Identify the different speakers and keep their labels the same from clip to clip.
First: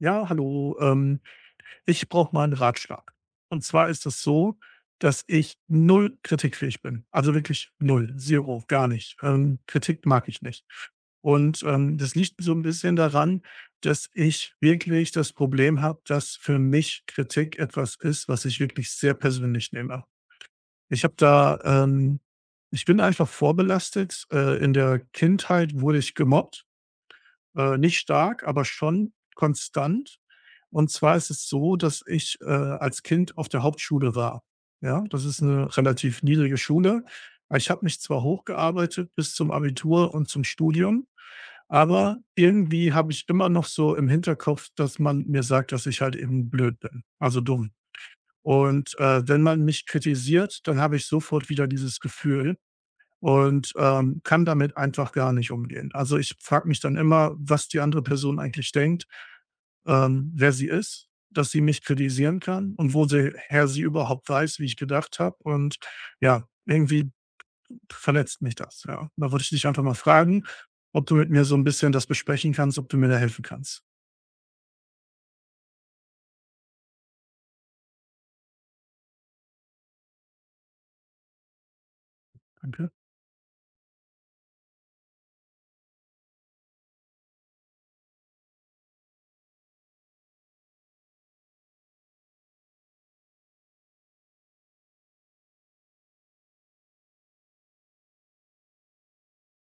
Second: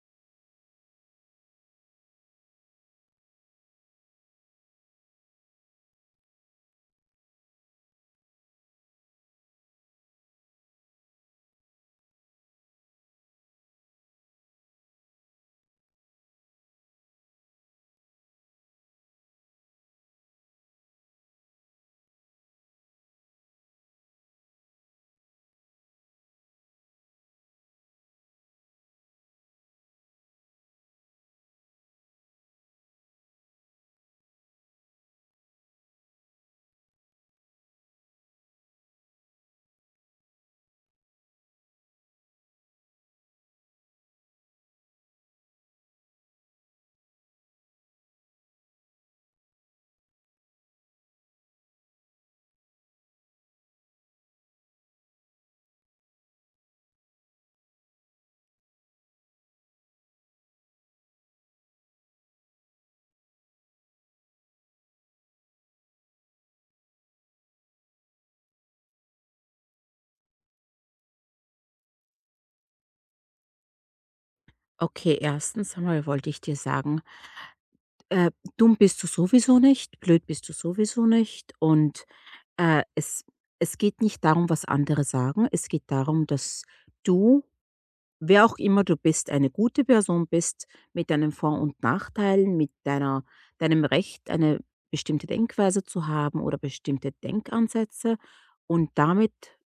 Speaker 1: Ja, hallo. Ich brauche mal einen Ratschlag. Und zwar ist es so, dass ich null kritikfähig bin. Also wirklich null, 0, gar nicht. Kritik mag ich nicht. Und das liegt so ein bisschen daran, dass ich wirklich das Problem habe, dass für mich Kritik etwas ist, was ich wirklich sehr persönlich nehme. Ich habe da Ich bin einfach vorbelastet. In der Kindheit wurde ich gemobbt. Nicht stark, aber schon konstant. Und zwar ist es so, dass ich als Kind auf der Hauptschule war. Ja, das ist eine relativ niedrige Schule. Ich habe mich zwar hochgearbeitet bis zum Abitur und zum Studium, aber irgendwie habe ich immer noch so im Hinterkopf, dass man mir sagt, dass ich halt eben blöd bin, also dumm. Und wenn man mich kritisiert, dann habe ich sofort wieder dieses Gefühl und kann damit einfach gar nicht umgehen. Also, ich frage mich dann immer, was die andere Person eigentlich denkt, wer sie ist, dass sie mich kritisieren kann und woher sie überhaupt weiß, wie ich gedacht habe und ja, irgendwie verletzt mich das, ja. Da würde ich dich einfach mal fragen, ob du mit mir so ein bisschen das besprechen kannst, ob du mir da helfen kannst.
Speaker 2: Okay, erstens einmal wollte ich dir sagen, äh, dumm bist du sowieso nicht, blöd bist du sowieso nicht und äh,
Speaker 1: Danke.
Speaker 2: es, es geht nicht darum, was andere sagen, es geht darum, dass du wer auch immer du bist, eine gute Person bist, mit deinen Vor und Nachteilen, mit deiner deinem Recht, eine bestimmte Denkweise zu haben oder bestimmte Denkansätze. Und damit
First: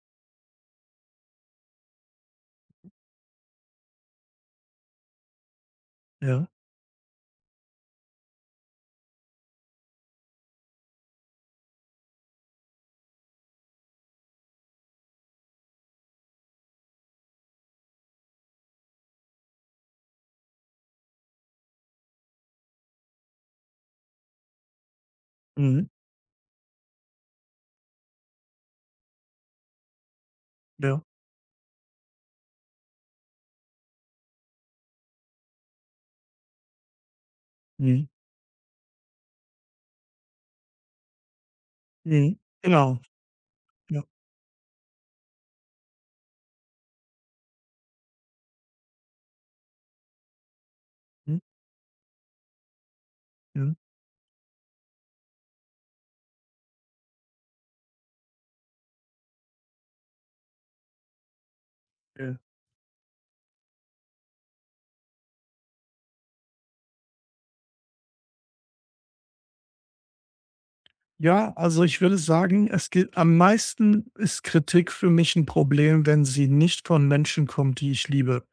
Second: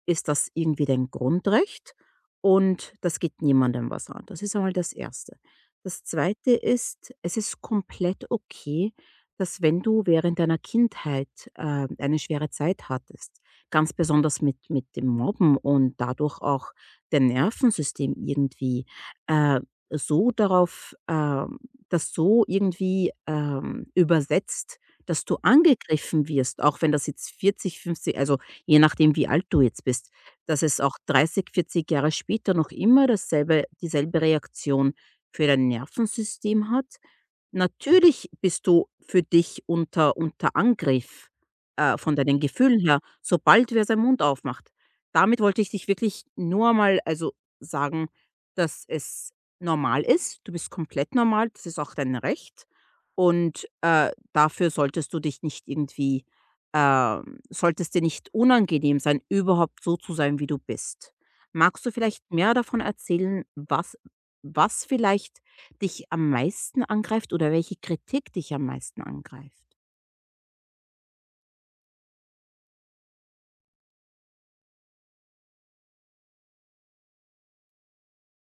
Speaker 2: ist das irgendwie dein Grundrecht und das geht niemandem was an. Das ist einmal das Erste. Das
Speaker 1: Ja.
Speaker 2: Zweite ist, es ist komplett okay, dass wenn du während deiner Kindheit eine schwere Zeit hattest, ganz besonders mit dem Mobben und dadurch auch der Nervensystem irgendwie, äh, so darauf das so irgendwie, übersetzt, dass du
Speaker 1: Mhm.
Speaker 2: angegriffen wirst, auch wenn das jetzt 40, 50, also, je nachdem, wie alt du jetzt bist, dass es auch
Speaker 1: Ja.
Speaker 2: 30, 40 Jahre später noch immer dasselbe dieselbe Reaktion für dein Nervensystem hat?
Speaker 1: Mhm.
Speaker 2: Natürlich bist du für dich unter Angriff, von
Speaker 1: Mhm.
Speaker 2: deinen Gefühlen
Speaker 1: Genau.
Speaker 2: her, sobald wer
Speaker 1: Ja.
Speaker 2: seinen Mund aufmacht. Damit wollte ich dich wirklich nur mal also sagen, dass es normal ist. Du bist komplett
Speaker 1: Mhm.
Speaker 2: normal, das ist auch dein Recht und,
Speaker 1: Mhm.
Speaker 2: dafür solltest du dich nicht irgendwie sollte dir nicht unangenehm sein, überhaupt so zu sein, wie du bist. Magst du vielleicht
Speaker 1: Ja.
Speaker 2: mehr davon erzählen, was vielleicht dich am meisten angreift oder welche Kritik dich am meisten angreift?
Speaker 1: Ja, also ich würde sagen, es geht am meisten ist Kritik für mich ein Problem, wenn sie nicht von Menschen kommt, die ich liebe.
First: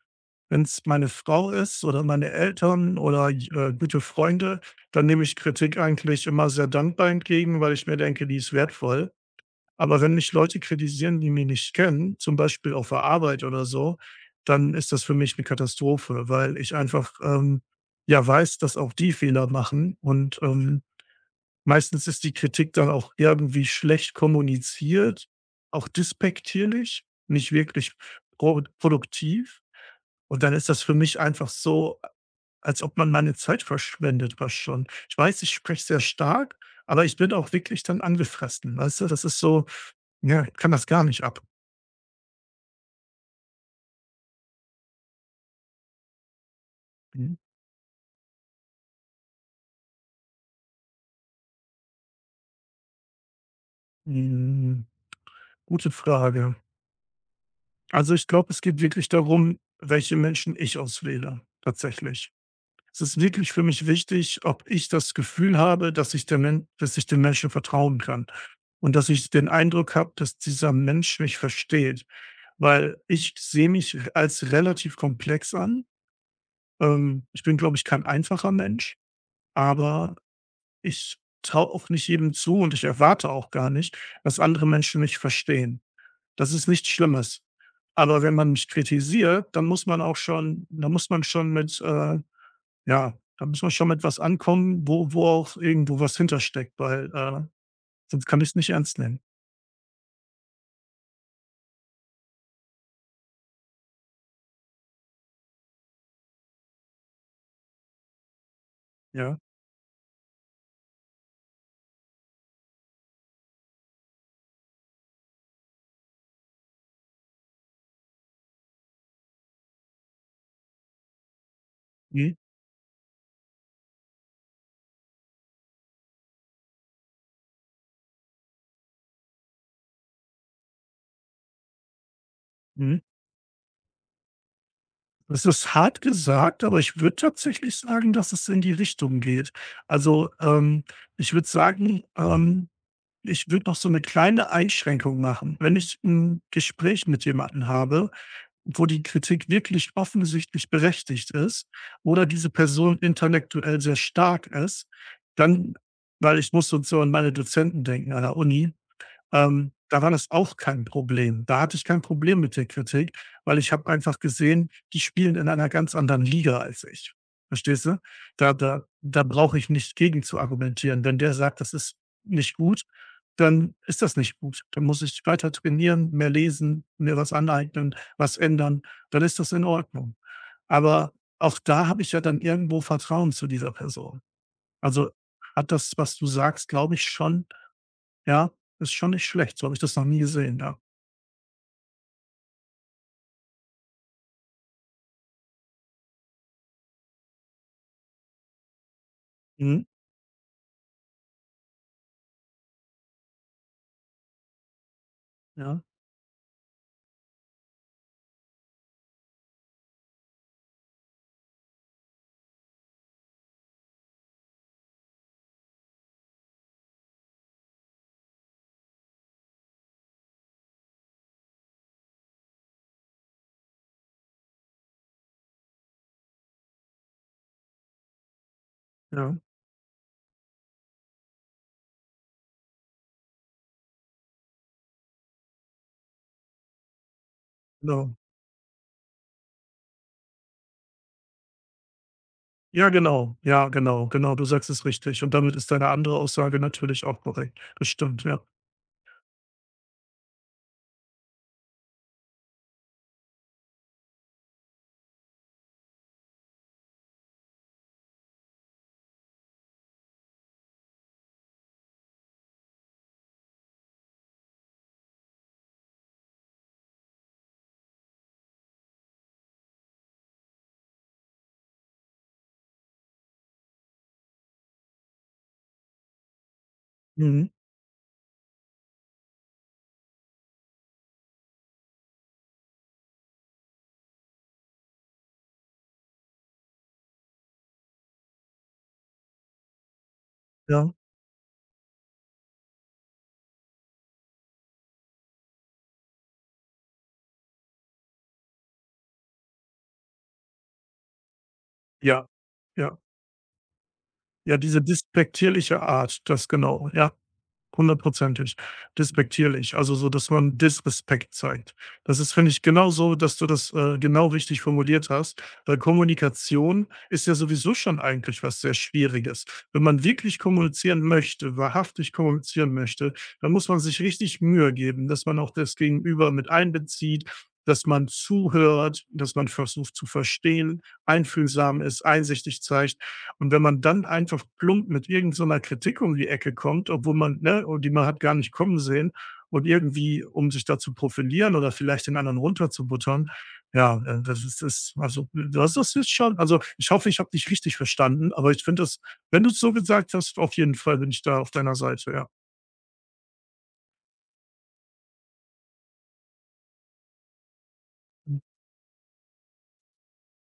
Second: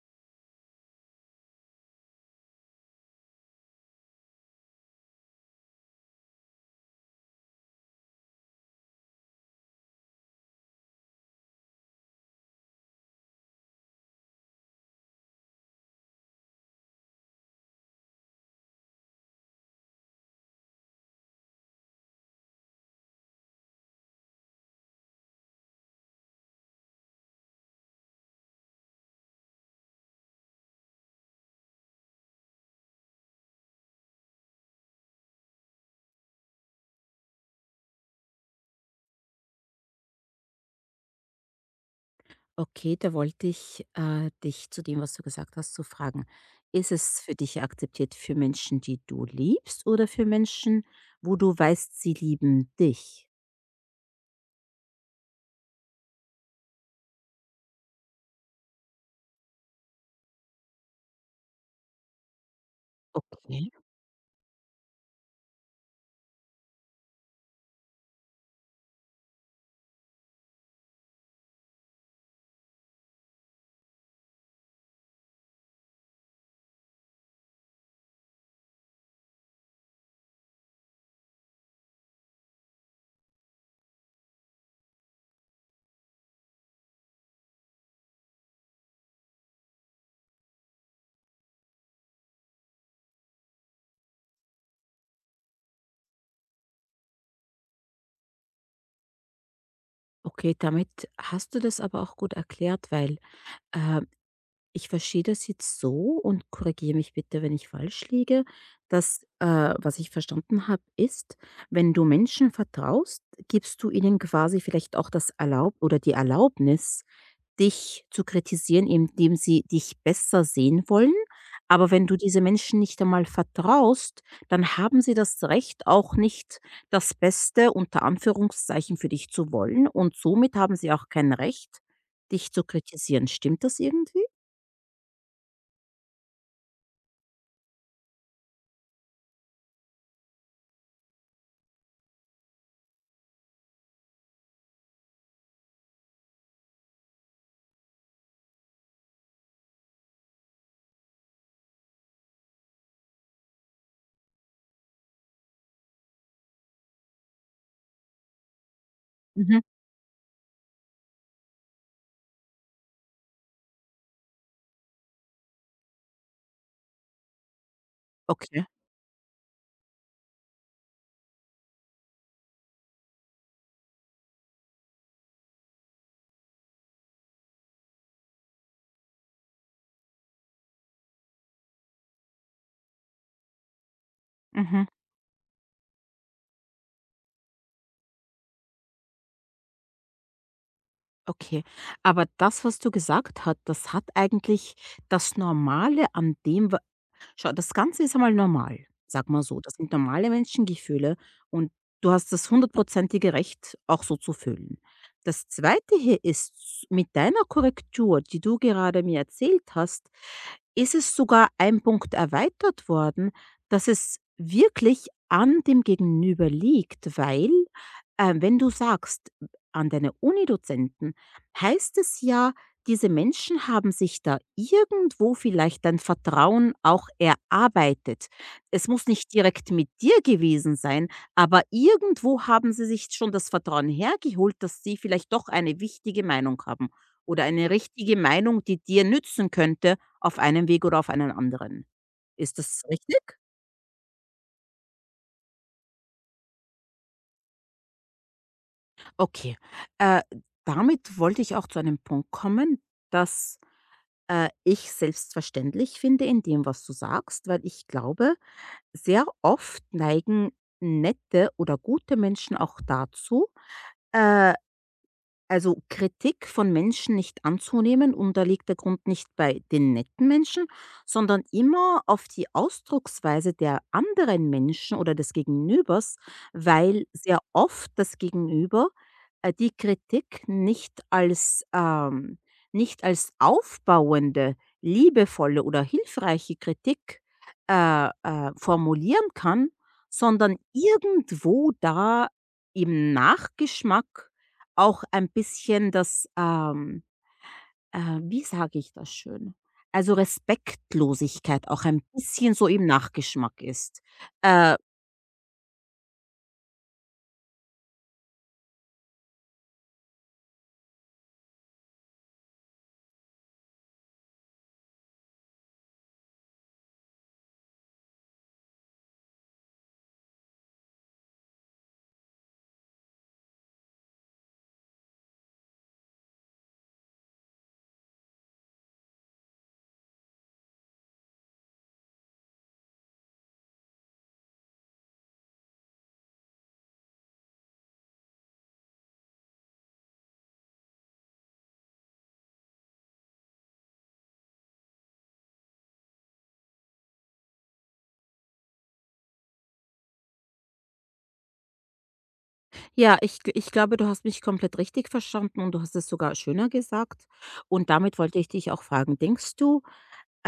Speaker 1: Wenn es meine Frau ist oder meine Eltern oder gute Freunde, dann nehme ich Kritik eigentlich immer sehr dankbar entgegen, weil ich mir denke, die ist wertvoll. Aber wenn mich Leute kritisieren, die mich nicht kennen, zum Beispiel auf der Arbeit oder so, dann ist das für mich eine Katastrophe, weil ich einfach, ja, weiß, dass auch die Fehler machen und meistens ist die Kritik dann auch irgendwie schlecht kommuniziert, auch despektierlich, nicht wirklich pro produktiv. Und dann ist das für mich einfach so, als ob man meine Zeit verschwendet. Was schon. Ich weiß, ich spreche sehr stark, aber ich bin auch wirklich dann angefressen, weißt du? Das ist so ja, ich kann das gar nicht ab.
Speaker 2: Okay, da wollte ich dich zu dem, was du gesagt hast, zu fragen. Ist es für
Speaker 1: Mhm.
Speaker 2: dich akzeptiert für Menschen, die du liebst oder für Menschen, wo du weißt, sie lieben dich?
Speaker 1: Hm, gute Frage. Also, ich glaube, es geht wirklich darum, welche Menschen ich auswähle, tatsächlich. Es ist wirklich für
Speaker 2: Okay.
Speaker 1: mich wichtig, ob ich das Gefühl habe, dass ich der Men dass ich dem Menschen vertrauen kann und dass ich den Eindruck habe, dass dieser Mensch mich versteht, weil ich sehe mich als relativ komplex an. Ich bin, glaube ich, kein einfacher Mensch, aber ich traue auch nicht jedem zu und ich erwarte auch gar nicht, dass andere Menschen mich verstehen. Das ist nichts Schlimmes. Aber wenn man mich kritisiert, dann muss man auch schon, da muss man schon mit ja, da müssen wir schon mit was ankommen, wo auch irgendwo was hintersteckt, weil, sonst kann ich es nicht ernst nehmen.
Speaker 2: Okay, damit hast du das aber auch gut erklärt, weil äh, Ich verstehe das jetzt so und korrigiere mich bitte, wenn ich falsch liege, dass,
Speaker 1: Ja.
Speaker 2: was ich verstanden habe, ist, wenn du Menschen vertraust, gibst du ihnen quasi vielleicht auch das Erlaub oder die Erlaubnis, dich zu kritisieren, indem sie dich besser sehen wollen. Aber wenn du
Speaker 1: Mhm.
Speaker 2: diese Menschen nicht einmal vertraust, dann haben sie das Recht, auch nicht das Beste unter Anführungszeichen für dich zu wollen. Und somit haben sie auch kein Recht, dich zu
Speaker 1: Mhm.
Speaker 2: kritisieren. Stimmt das irgendwie?
Speaker 1: Das ist hart gesagt, aber ich würde tatsächlich sagen, dass es in die Richtung geht. Also, ähm, ich würde sagen, ich würde noch so eine kleine Einschränkung machen. Wenn ich ein Gespräch mit jemanden habe, wo die Kritik wirklich offensichtlich berechtigt ist oder diese Person intellektuell sehr stark ist, dann weil ich muss so an meine Dozenten denken an der Uni,
Speaker 2: Mhm.
Speaker 1: da war das auch kein Problem. Da hatte ich kein Problem mit der Kritik, weil ich habe einfach gesehen, die spielen in einer ganz anderen Liga als ich. Verstehst du? Da
Speaker 2: Okay.
Speaker 1: da da brauche ich nicht gegen zu argumentieren. Wenn der sagt, das ist nicht gut, dann ist das nicht gut. Dann muss ich weiter trainieren, mehr lesen, mir was aneignen, was ändern. Dann ist das in Ordnung. Aber auch da habe ich ja dann irgendwo Vertrauen zu dieser Person.
Speaker 2: Mhm.
Speaker 1: Also hat das, was du sagst, glaube ich schon ja, ist schon nicht schlecht. So habe ich das noch nie gesehen, ja.
Speaker 2: Okay. Aber das, was du gesagt hast, das hat eigentlich das Normale an dem, schau, das Ganze ist einmal normal, sag mal so. Das
Speaker 1: Mhm.
Speaker 2: sind normale Menschengefühle und du hast das hundertprozentige Recht, auch so zu fühlen. Das
Speaker 1: Ja,
Speaker 2: Zweite hier ist, mit deiner Korrektur, die du gerade mir erzählt hast, ist es sogar ein Punkt erweitert worden, dass es wirklich an dem Gegenüber liegt, weil wenn du sagst, an deine Unidozenten, heißt es ja, diese Menschen haben sich da irgendwo vielleicht ein Vertrauen auch erarbeitet. Es muss nicht
Speaker 1: ja,
Speaker 2: direkt mit dir gewesen sein, aber irgendwo haben sie sich schon das Vertrauen hergeholt, dass sie vielleicht doch eine wichtige Meinung haben oder eine
Speaker 1: genau.
Speaker 2: richtige Meinung, die dir nützen könnte auf einem Weg oder auf einen anderen. Ist das
Speaker 1: Ja, genau.
Speaker 2: richtig?
Speaker 1: Ja, genau, genau. Du sagst es richtig. Und damit ist deine andere Aussage natürlich auch korrekt. Das stimmt, ja.
Speaker 2: Okay. Äh, damit wollte ich auch zu einem Punkt kommen, dass ich selbstverständlich finde in dem, was du sagst, weil ich glaube, sehr oft neigen nette oder gute Menschen auch dazu, äh also Kritik von Menschen nicht anzunehmen und da liegt der Grund nicht bei den netten Menschen, sondern immer auf die Ausdrucksweise der anderen Menschen oder des Gegenübers, weil sehr
Speaker 1: Mhm.
Speaker 2: oft das Gegenüber die Kritik nicht als, nicht als aufbauende, liebevolle oder hilfreiche Kritik formulieren kann, sondern
Speaker 1: Ja.
Speaker 2: irgendwo da im Nachgeschmack auch ein bisschen das, wie sage ich das schön? Also, Respektlosigkeit auch ein
Speaker 1: Ja.
Speaker 2: bisschen so im
Speaker 1: Ja.
Speaker 2: Nachgeschmack ist.
Speaker 1: Ja,
Speaker 2: Äh,
Speaker 1: diese despektierliche Art, das genau, ja. Hundertprozentig. Despektierlich. Also so, dass man Disrespekt zeigt. Das ist, finde ich, genau so, dass du das genau richtig formuliert hast, weil Kommunikation ist ja sowieso schon eigentlich was sehr Schwieriges. Wenn man wirklich kommunizieren möchte, wahrhaftig kommunizieren möchte, dann muss man sich richtig Mühe geben, dass man auch das Gegenüber mit einbezieht, dass man zuhört, dass man versucht zu verstehen, einfühlsam ist, einsichtig zeigt. Und wenn man dann einfach plump mit irgend so einer Kritik um die Ecke kommt, obwohl man ne, und die man hat gar nicht kommen sehen und irgendwie, um sich da zu profilieren oder vielleicht den anderen runterzubuttern, ja, das ist das also, das ist jetzt schon also, ich hoffe, ich habe dich richtig verstanden, aber ich finde das wenn du es so gesagt hast, auf jeden Fall bin ich da auf deiner Seite, ja.
Speaker 2: ja, ich glaube, du hast mich komplett richtig verstanden und du hast es sogar schöner gesagt. Und damit wollte ich dich auch fragen, denkst du,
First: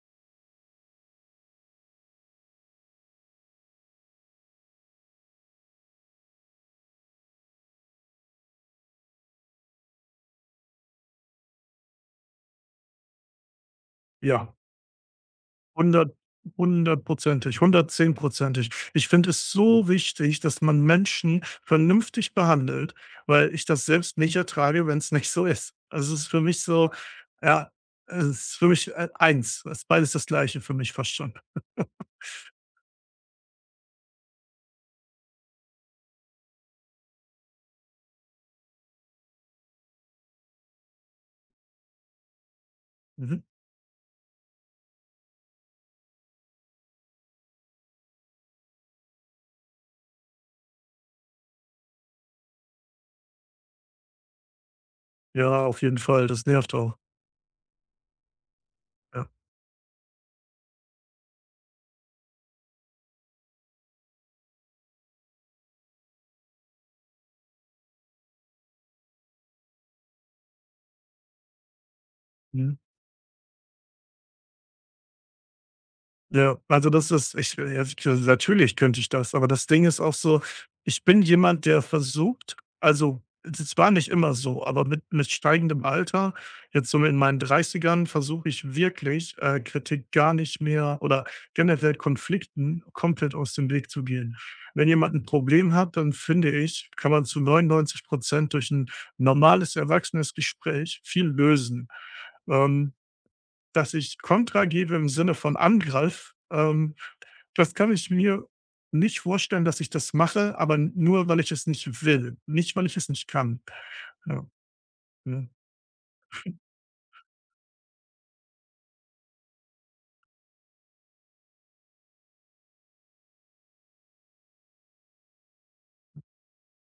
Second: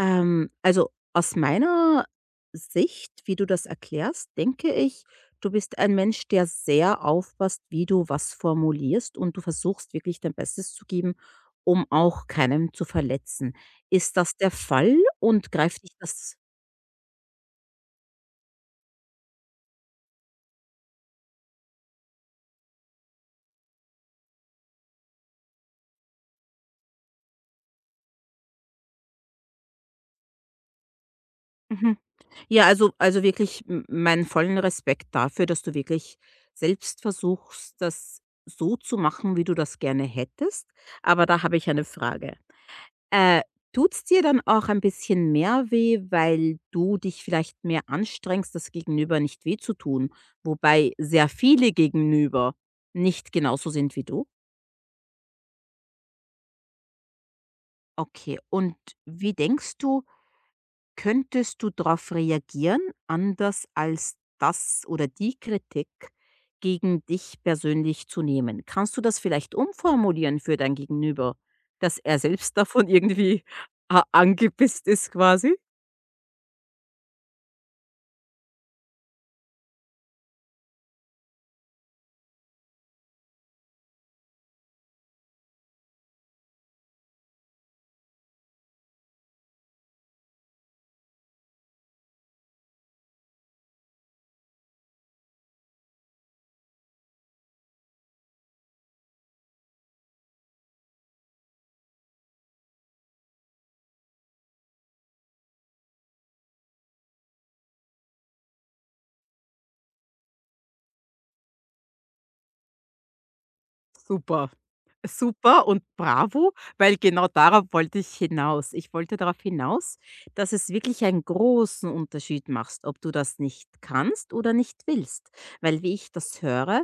Speaker 2: Also aus meiner Sicht, wie du das erklärst, denke ich, du bist ein Mensch, der sehr aufpasst, wie du was formulierst und du versuchst wirklich dein Bestes zu geben, um auch keinem zu verletzen. Ist das der
Speaker 1: Ja.
Speaker 2: Fall und greift dich
Speaker 1: Hundert
Speaker 2: das?
Speaker 1: hundertprozentig, hundertzehnprozentig. Ich finde es so wichtig, dass man Menschen vernünftig behandelt, weil ich das selbst nicht ertrage, wenn es nicht so ist. Also, es ist für mich so ja, es ist für mich, eins. Es ist beides das Gleiche für mich fast schon.
Speaker 2: Mhm. Ja, also wirklich m meinen vollen Respekt dafür, dass du wirklich selbst versuchst, das so zu machen, wie du das gerne hättest. Aber da habe ich eine Frage.
Speaker 1: Mhm.
Speaker 2: Äh, tut's dir dann auch ein bisschen mehr weh, weil du dich vielleicht mehr anstrengst, das Gegenüber nicht weh zu tun, wobei sehr viele Gegenüber nicht genauso sind wie du?
Speaker 1: Ja, auf jeden Fall, das nervt auch.
Speaker 2: Okay, und
Speaker 1: Ja.
Speaker 2: wie denkst du, könntest du darauf reagieren, anders als das oder die Kritik gegen dich persönlich zu nehmen? Kannst du das vielleicht umformulieren für dein Gegenüber, dass er selbst
Speaker 1: Mhm.
Speaker 2: davon irgendwie a angepisst ist quasi?
Speaker 1: Ja, also das ist natürlich könnte ich das, aber das Ding ist auch so, ich bin jemand, der versucht also, es war nicht immer so, aber mit steigendem Alter, jetzt so in meinen Dreißigern, versuche ich wirklich, Kritik gar nicht mehr oder generell Konflikten komplett aus dem Weg zu gehen. Wenn jemand ein Problem hat, dann finde ich, kann man zu 99% durch ein normales, erwachsenes Gespräch viel lösen. Ähm, dass ich Kontra gebe im Sinne von Angriff, das kann ich mir nicht vorstellen, dass ich das mache, aber nur, weil ich es nicht will, nicht, weil ich es nicht kann. Ja,
Speaker 2: Super.
Speaker 1: mhm.
Speaker 2: Super und bravo, weil genau darauf wollte ich hinaus. Ich wollte darauf hinaus, dass es wirklich einen großen Unterschied macht, ob du das nicht kannst oder nicht willst. Weil wie ich das höre,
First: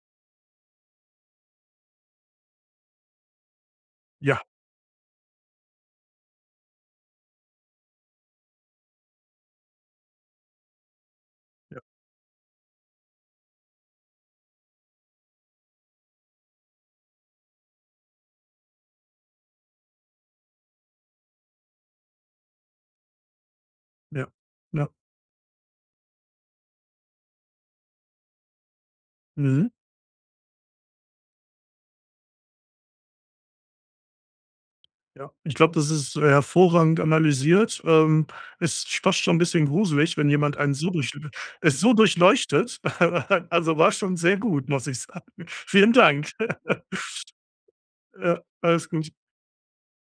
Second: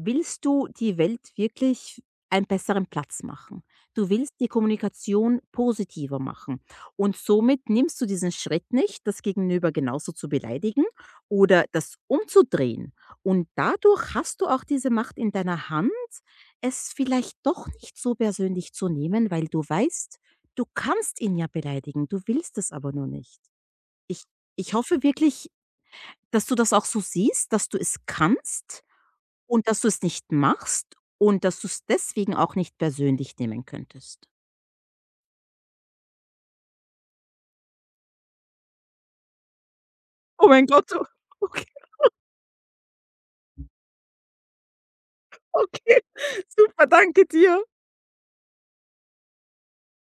Speaker 2: willst du die Welt wirklich einen besseren Platz machen? Du willst
Speaker 1: Ja,
Speaker 2: die Kommunikation positiver machen. Und somit nimmst du diesen Schritt nicht, das Gegenüber genauso zu beleidigen oder
Speaker 1: ja,
Speaker 2: das umzudrehen. Und dadurch hast du auch diese Macht in deiner Hand, es vielleicht doch nicht so persönlich zu nehmen, weil du weißt, du kannst ihn ja beleidigen, du willst es aber nur nicht. Ich,
Speaker 1: ja,
Speaker 2: ich
Speaker 1: ja.
Speaker 2: hoffe wirklich, dass du das auch so siehst, dass du es kannst und
Speaker 1: Mhm.
Speaker 2: dass du es nicht machst und dass du es deswegen auch nicht persönlich nehmen könntest.
Speaker 1: Ja. Ich glaube, das ist hervorragend analysiert. Es ist fast schon ein bisschen gruselig, wenn
Speaker 2: Oh
Speaker 1: jemand
Speaker 2: mein
Speaker 1: einen so
Speaker 2: Gott, oh,
Speaker 1: durch
Speaker 2: okay,
Speaker 1: es so durchleuchtet. Also, war schon sehr gut, muss ich sagen. Vielen
Speaker 2: okay.
Speaker 1: Dank.
Speaker 2: Super, danke dir.
Speaker 1: Ja, alles gut.